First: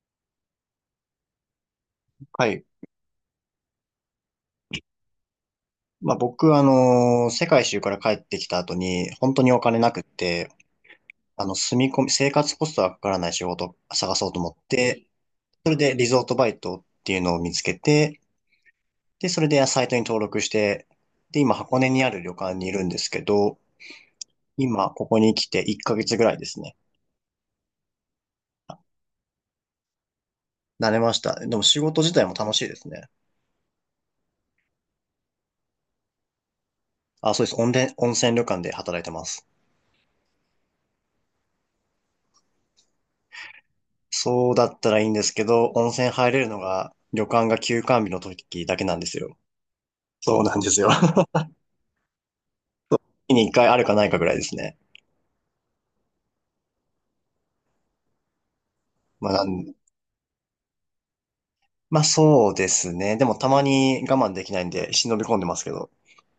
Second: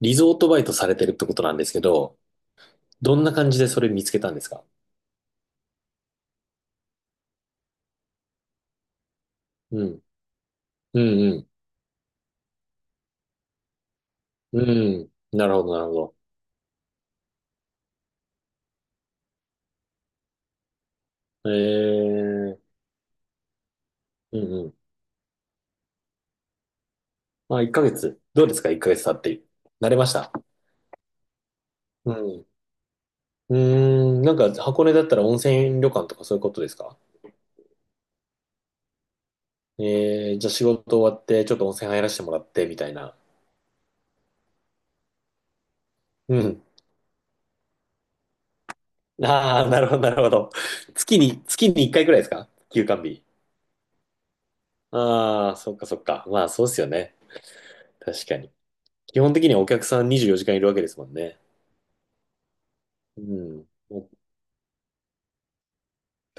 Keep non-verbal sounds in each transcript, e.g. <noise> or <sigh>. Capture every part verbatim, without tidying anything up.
リゾートバイトされてるってことなんですけど、はい。どんな感じでそれ見つけたんですか？まあ僕、あのー世界一周から帰ってきた後に、本当にお金うなくっん。て、うあんの、住み込み、生活コストがかからない仕事を探そうと思うっん。て、うん。なるほそど、れなるでほリど。ゾートバイトっていうのを見つけて、で、それでサイトに登録して、で、今箱根にあえる旅館え、にいるんですけど、うんうん。今ここに来ていっかげつぐらいですね。まあ、いっかげつ。どうですか？ いっ ヶ月経って。慣れました？慣れました。でも仕事自う体もん。楽しいですね。うーん。なんか、箱根だったら温泉旅館とかそういうことですか？あ、そうです。温泉、温泉旅館で働いてます。ええ、じゃあ仕事終わって、ちょっと温泉入らせてもらって、みたいな。そうだったらいいんですけど、温泉入うれるのん。が旅館が休館日の時だけなんですよ。ああ、なるほど、なるほそうど。なんですよ。月 <laughs> に、月にいっかいくらいですか？休館日。月に一回あるかないかぐらいですね。ああ、そっかそっか。まあ、そうっすよね。確かに。基まあ、本な的にはおん客さんにじゅうよじかんいるわけですもんね。まあそうですね。うでもたまん。にお 我慢できないんで忍び込んでますけど。<laughs>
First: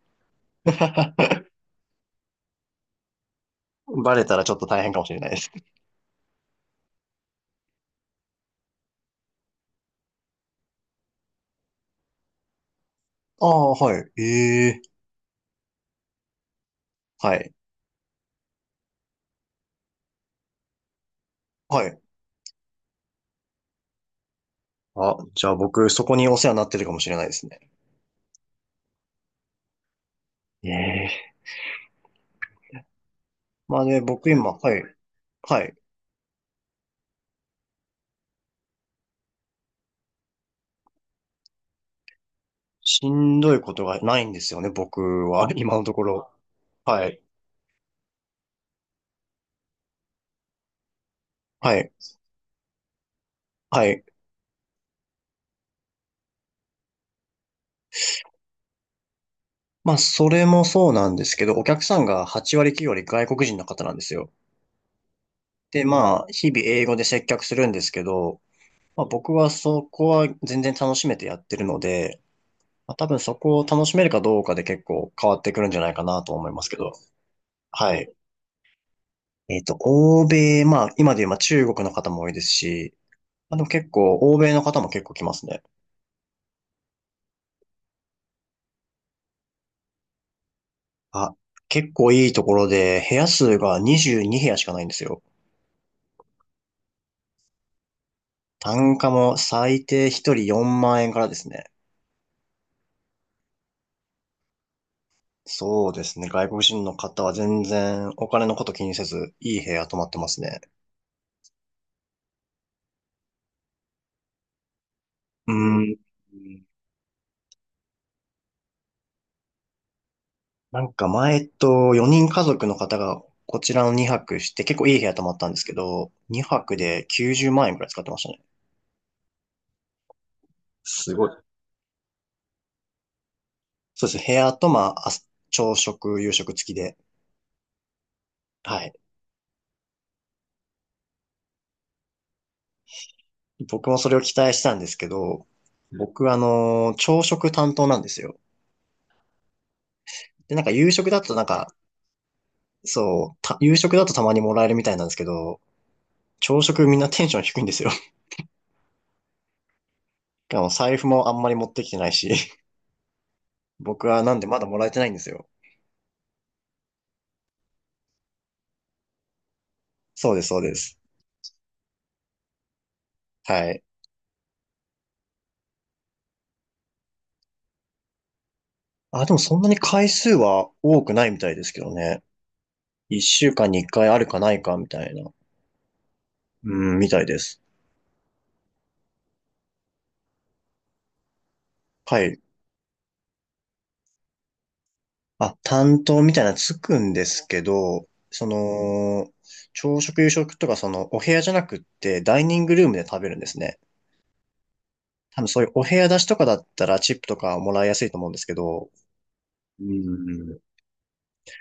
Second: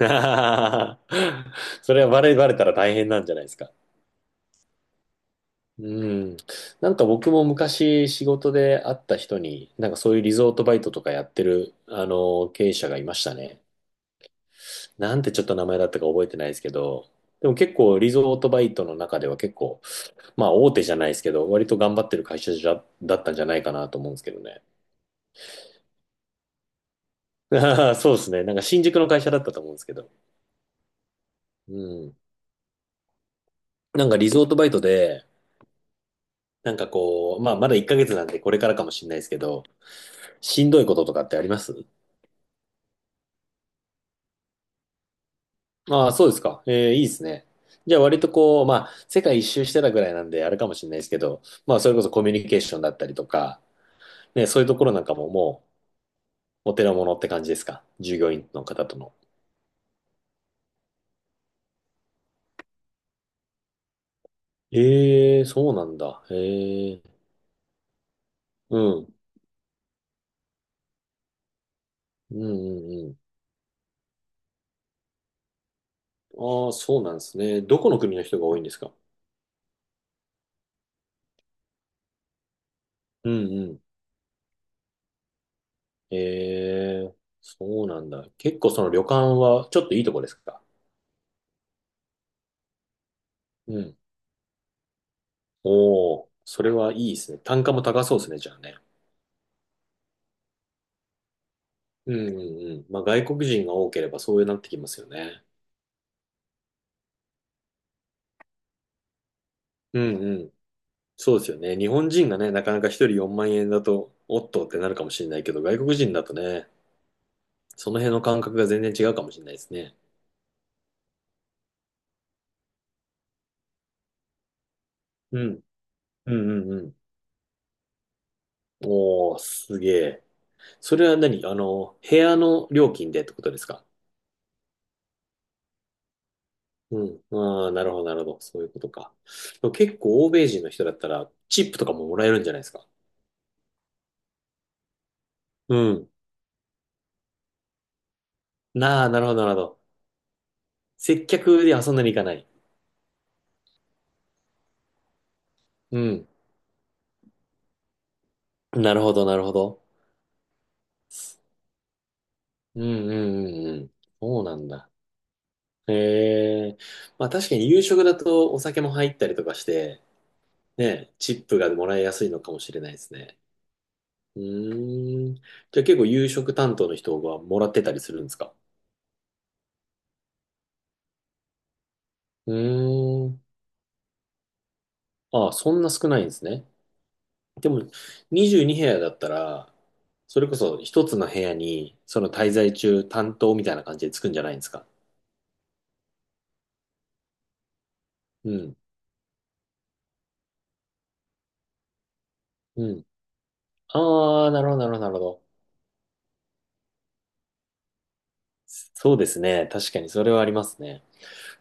<laughs> それはバレ、バレたら大変なんじゃないですか？バレたらちょっと大変かもしれないです。うん。なんか僕も昔仕事で会った人に、なんかそういうリゾートバイトとかやってる、あの、経営者がいましたあね。あ、はい。ええ、なんてちょっと名前だったか覚えてないですけど、はでい。も結構リゾートバイトの中では結構、まあ大手じゃないですけど、割とは頑い。張ってる会社じゃ、だったんじゃないかなと思うんですけどね。あ、じゃあ僕、そこにお世話になってるかもしれないですね。<laughs> そうですね。なんか新宿の会社だったと思うんですけど。ええ、うん。まあね、なんか僕リゾー今、トバイはトい。で、はい。なんかこう、まあまだいっかげつなんでこれからかもしれないですけど、しんどいこととかってあります？しんどいことがないんですよね、僕は。今のとこああ、そうろ。ですか。えーいはいでい。すね。じゃあ割とこう、まあ世界一周してたぐらいなんであれかもしれないですけど、はまあそい。れこそコミュニケーションだったりとか、はい。ね、そういうところなんかももうお手の物って感じですか？従業員の方との。まあ、それもそうなんですけど、お客さんがはち割きゅう割外国人の方なんですよ。ええ、そうで、なんだ。まあ、日々英語えでえ、接客するんですけど、うまあ、ん。僕はそこは全然楽しめてやってるので、うまあ、多んう分んそこを楽しめるかどうかで結構変わってくるんじゃないかなとう思いまん。すああ、けど。そうなんですね。どこはのい。国の人が多いんですか？えっと、欧米、まあ、今で言えば中国の方も多いですし、うんまあ、でもうん。結構、欧米の方も結構来ますね。ええ、そうなんだ。結構その旅館はちょっといいとこですか？あ、結構いいところで、部屋数がうん。にじゅうにへや部屋しかないんですよ。おお、それはいいですね。単価も高そうですね、じゃあね。単価も最低ひとりよんまん円からですね。うんうんうん。まあ外国人が多ければそうなってきますよね。そうですね。外国人の方は全然お金のこと気にせず、いい部屋泊うまってんまうすん。ね。そうですよね。日本人がね、なかなか一人よんまん円だと、おっとってなるかもしれないけうど、外国ー人だとん。ね、その辺の感覚が全然違うかもしれないですね。なんか前、えっと、よにん家族の方がこちらのにはくして、結構いい部屋泊まっうたんでん。すけど、うん2うん泊うん。できゅうじゅうまん円くらい使ってましたね。おー、すげえ。それすはごい。何、あの、部屋の料金でってことですか？そうです。部屋と、まあ、あ朝食、夕食付きで。うん。ああ、なるほど、なるほど。そういうこはとい。か。でも結構欧米人の人だったら、チップとかももらえるんじゃないですか。僕もそれを期待したんですけど、うん。僕、あの、朝食担当なんですよ。なあ、なるほど、なるほど。で、なんか夕食だ接となん客でか、遊んでに行かない。そう、た夕食だとたまにもらえるみたいなんですけど、うん。朝食みんなテンション低いんですよ。<laughs> なるほど、なるほど。あの財布もあんまり持ってきてないし、<laughs> うん、うん、うん、うん。僕はなんそうでなまだんもらだ。えてないんですよ。へえ。まあ確かに夕食だとお酒も入ったりとかして、そうです、そうです。ね、チップがもらいやすいのかもしれないですね。はい。うーん。じゃあ結構夕食担当の人がもらってたりするんですか？あ、でもそんなに回数は多くないみたいですけどね。う一ーん。週間に一回あるかないかみたいな、ああ、そんな少ないんですね。うん、みたいです。でも、にじゅうに部屋だったら、それこそ一つの部屋に、はそのい。滞在中担当みたいな感じでつくんじゃないんですか？あ、担当みたいなのつくんですけど、そうん。の、朝食夕食とかそのお部屋じゃなくってダイニングルうームでん。食べるんですね。ああ、なるほど、なるほど、なるほ多ど。分そういうお部屋出しとかだったらチップとかもらいやすいと思うんですけど。そうですね。う確かにそれはありん。ますね。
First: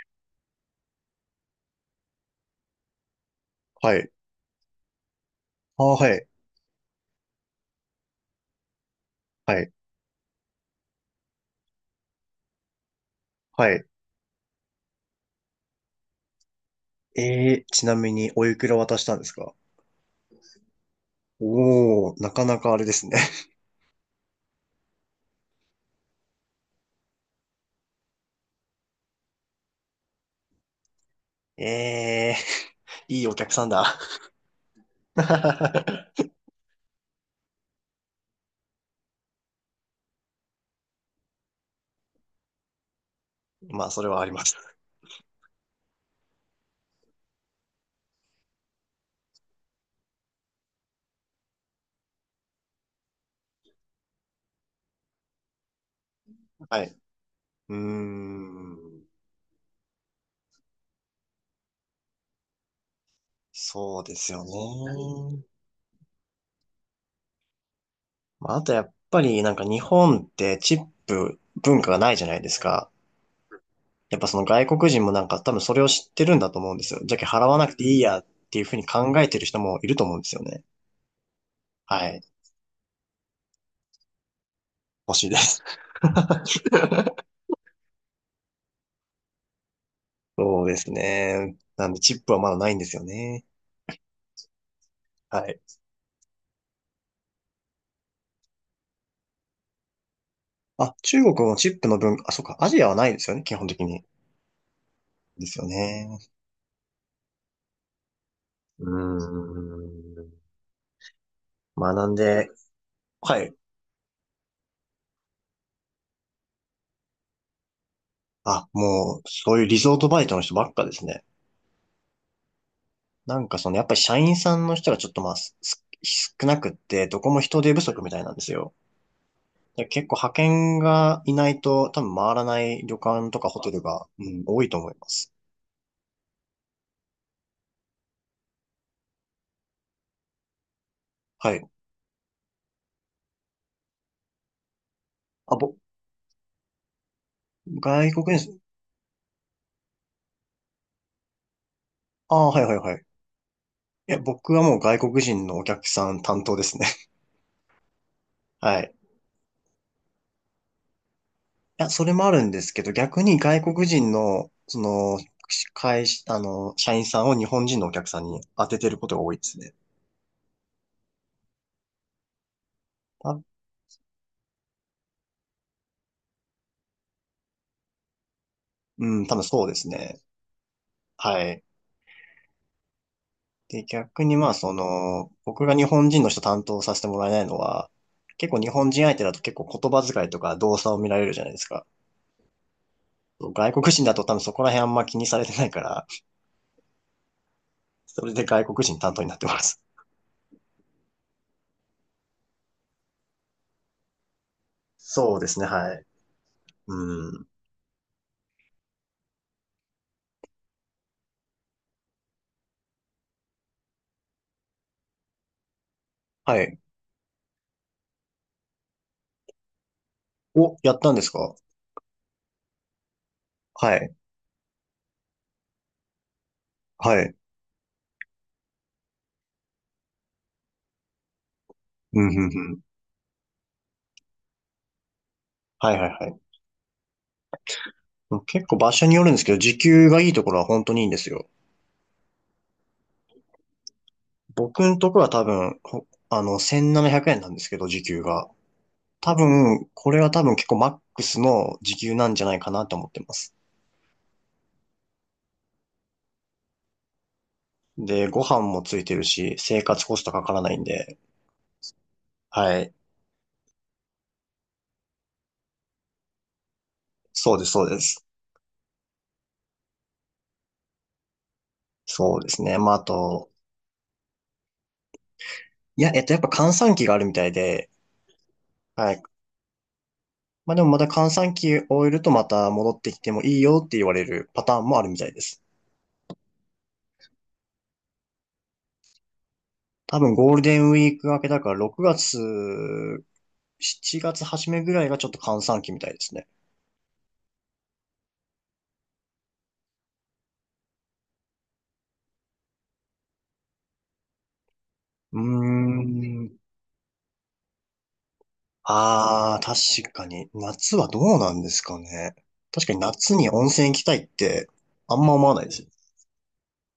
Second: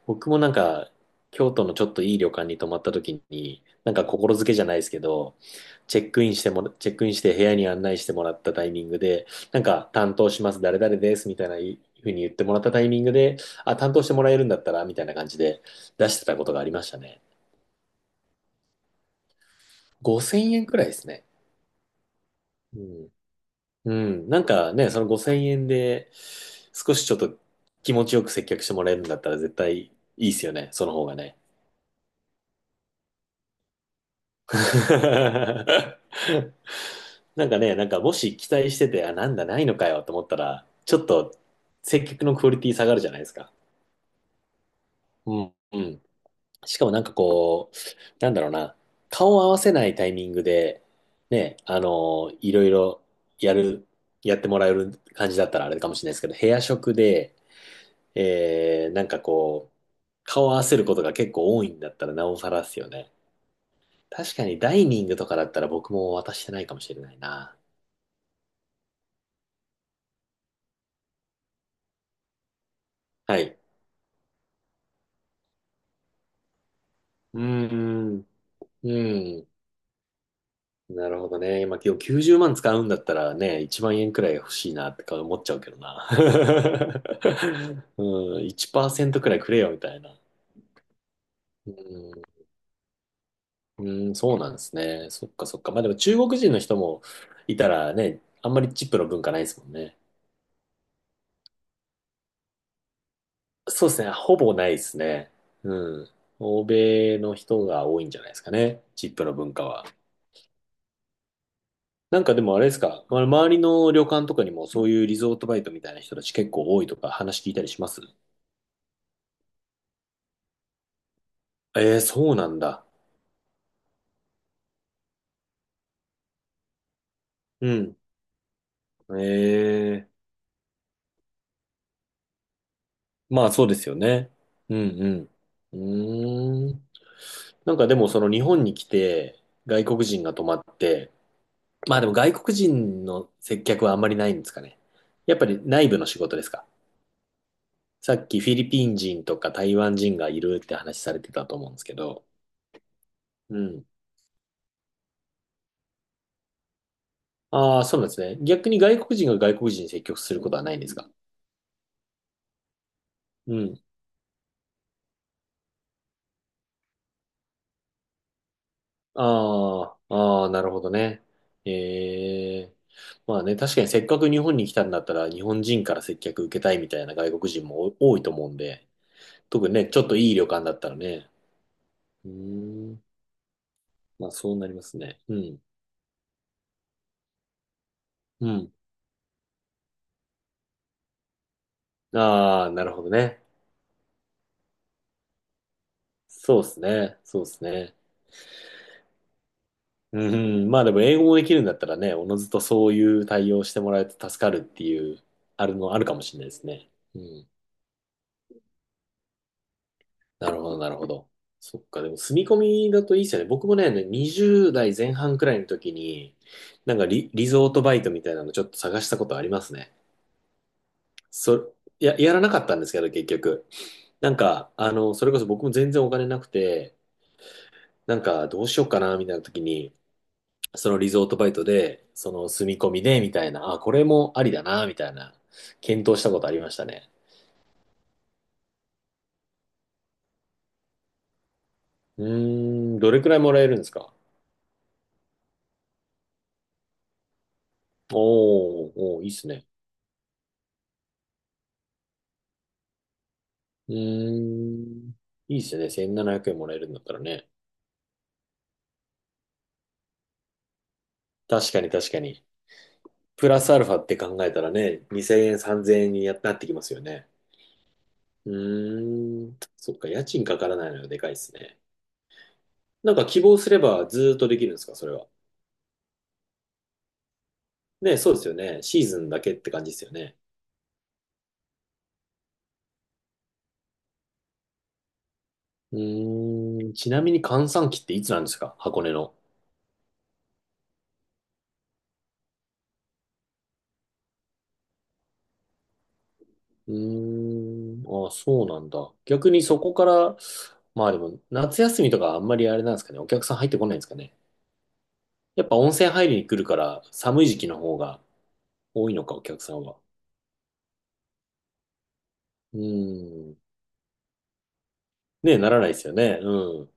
僕もなんか、京都のちょっといい旅館に泊まった時に、なんはかい。心づけじゃないですけど、あ、チェはックい。インしてもら、チェックインして部屋に案内してもらったタイミングで、はなんい。か担当します、誰々ですみたいない風に言ってもらったタイミングで、はあ、い。担当してもらえるんだったらみたいな感じで出してたことがありましたね。えー、ちなみにおいくら渡したんですか？ごせんえんくらいですね。おー、なかなかあうれですん。ね。うん。なんかね、そのごせんえんで少しちょっと気持ちよく接客してもらえるんだったら絶対いいですよね。その方がね。<laughs> えー、いいお客さんだ。<laughs> <laughs> なんかね、なんかもし期待してて、あ、なんだ、ないのかよと思ったら、ちょっと接客のクオリティ下がるじゃないですか。まあ、それはあります。うん。うん。しかもなんかこう、なんだろうな、顔を合わせないタイミングで、ね、あのいろいろやる、やってもらえる感じだったらあれかもしれないですけど、部屋は食い。で、うーえー、なん。んかこう、顔を合わせることが結構多いんだったらなおさらですよね。そうです確よかにダイニングとかね。だったら僕も渡してないかもしれないな。まあ、あとやっぱりなんか日本ってチップ文化がないじゃないですか。はい。やっぱその外国人もなんか多分それを知ってるんだと思うんですよ。じゃけうー払わなくていいやっん。ていうふうに考えてうるん。人もいると思うんですよね。なるほどね。まあ、今日はい。きゅうじゅうまん使うんだったらね、いちまん円くらい欲しいなってか欲しい思でっちゃす。うけどな。<laughs> <laughs> うん、いちパーセントくらいくれよみたいな。そうですね。うん、なんで、チップはまだないんですよね。うん、そうなんですね。そっはかそい。っか。まあでも中国人の人もいたらね、あんまりチップの文化ないですもんね。あ、中国のチップの分、あ、そっか、アジアはないですよね、基本的そうでに。すね。ほぼないですね。ですようん。ね。欧米の人が多いんじゃないですかうね。ーチップの文化は。ん。まあ、なんなんかでで、もあれですか、まは周い。りの旅館とかにもそういうリゾートバイトみたいな人たち結構多いとか話聞いたりします？あ、もう、そういうリゾートバイトの人ばっかですね。ええ、そうなんだ。なんかその、やっぱり社員さんの人がちょっとまあ、すす少なくって、どこも人う手不ん。足みたいなんですよ。えで結え、構派遣がいないと、多分回らない旅館とまかあホそうテでルすよが、うね。ん、多いうと思いまんす。うん。うーん。なんかでもその日本に来て外国人が泊まって、はい。まあでも外国人の接客はあんまりないんですかね。やっぱあ、りぼ、内部の仕事ですか。外さっ国きフィ人、リピン人とか台湾人がいるって話されてたと思うんですけど。ああ、はいはいはい。うん。いや、僕はもう外国人のお客さん担当ですね。<laughs> ああ、そうなんですね。逆にはい。外国人が外国人に接客することはないんですか？いや、それもあるんですけど、逆にう外ん。国人の、その、会社、あの、社員さんを日本人のお客さんに当ててることが多いですね。ああ、ああ、なるほどね。ええ。た、まあね、確かにせっかく日本に来たんだったら、日本人から接客受けたいみたいな外国人も多多いと思うんで、うん、多分そう特にですね、ちょっとね。いい旅館だったらね。はい。うーん。で、逆まあにまあ、そうなそりますね。の、うん。僕が日本人の人担当させてもらえないのは、う結構日ん。本人相手だと結構言葉遣いとか動作を見られるじゃないですか。ああ、なるほどね。外国人だと多分そこら辺あんま気にされてないから、そうですね。そうですね。それで外国人担当になってます。うん。まあでも英語もできるんだったらね、おのずとそういう対応してもらえて助かるっていう、そうですね、あるの、はあい。るかもしれないですね。ううん。ん。なるほど、なるほど。そっか、でも住み込みだといいっすよね。僕もね、にじゅう代前半くらいの時に、はい。なんかリ、リゾートバイトみたいなのちょっと探したことありますね。お、やったんですか？そ、や、やらなかったんですけど、結局。はい。なんか、あの、それこそ僕も全然お金なくて、はい。なんかどうしようかな、みたいな時に、そのリゾートバイトで、うん、そうん、うの住ん。み込みで、みたいな、あ、これもありだな、みたいな、はい、はい、検討しはたことあい。りましたね。もう結構場所によるんですけど、時給がいいところは本当にいいんですよ。うーん、どれくらいもらえるんですか？僕のところは多分、ほあの、せんななひゃくえんななひゃくえんなんですけど、時給が。おー、おー、いいっ多すね。分、これは多分結構マックスの時給なんじゃないかなと思ってます。うーん。いいっすよね。せんななひゃくえんもらえるんだったらね。で、ご飯もついてるし、生活コストかからないんで。確かに確かに。はい。プラスアルファって考えたらね、にせんえん、さんぜんえんにやなってきますよね。そうです、そうです。うーん。そっか、家賃かからないのがでかいっすね。そうですね。まあ、あなんか希と、望すればずーっとできるんですか、それは？いや、えっと、やっぱ閑散期があるみたいで、ね、そうですよね。シーはズい。ンだけって感じですよね。まあでもまた閑散期終えるとまた戻ってきてもいいよって言われるパターンもあるみたいです。うーん。ちなみに閑散期っていつなんですか、箱根の？多分ゴールデンウィーク明けだからろくがつ、しちがつ初めぐらいがちょっと閑散期みたいですね。うーん。あ、そうなんだ。逆にそこから、まあでも、夏休みとかあんまりあれなんですかね。お客さん入ってこないんですかね。うやっぱー温泉入りに来ん。るから寒い時期の方が多いのか、おああ、客さんは。確かに。夏はどうなんですかね。う確かに夏にーん。温泉行きたいってあんま思わね、ないなでらすなよ。いですよね。うん。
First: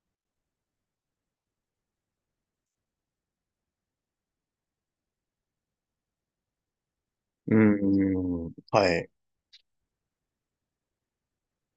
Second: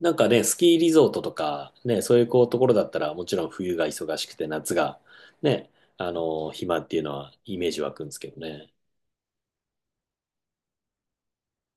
なんかね、スキーリゾートとか、ね、そういうこうところだったら、もちろん冬が忙しくて夏が、ね、あの、暇っていうのはうイメージ湧くんですけどーん。ね。はい。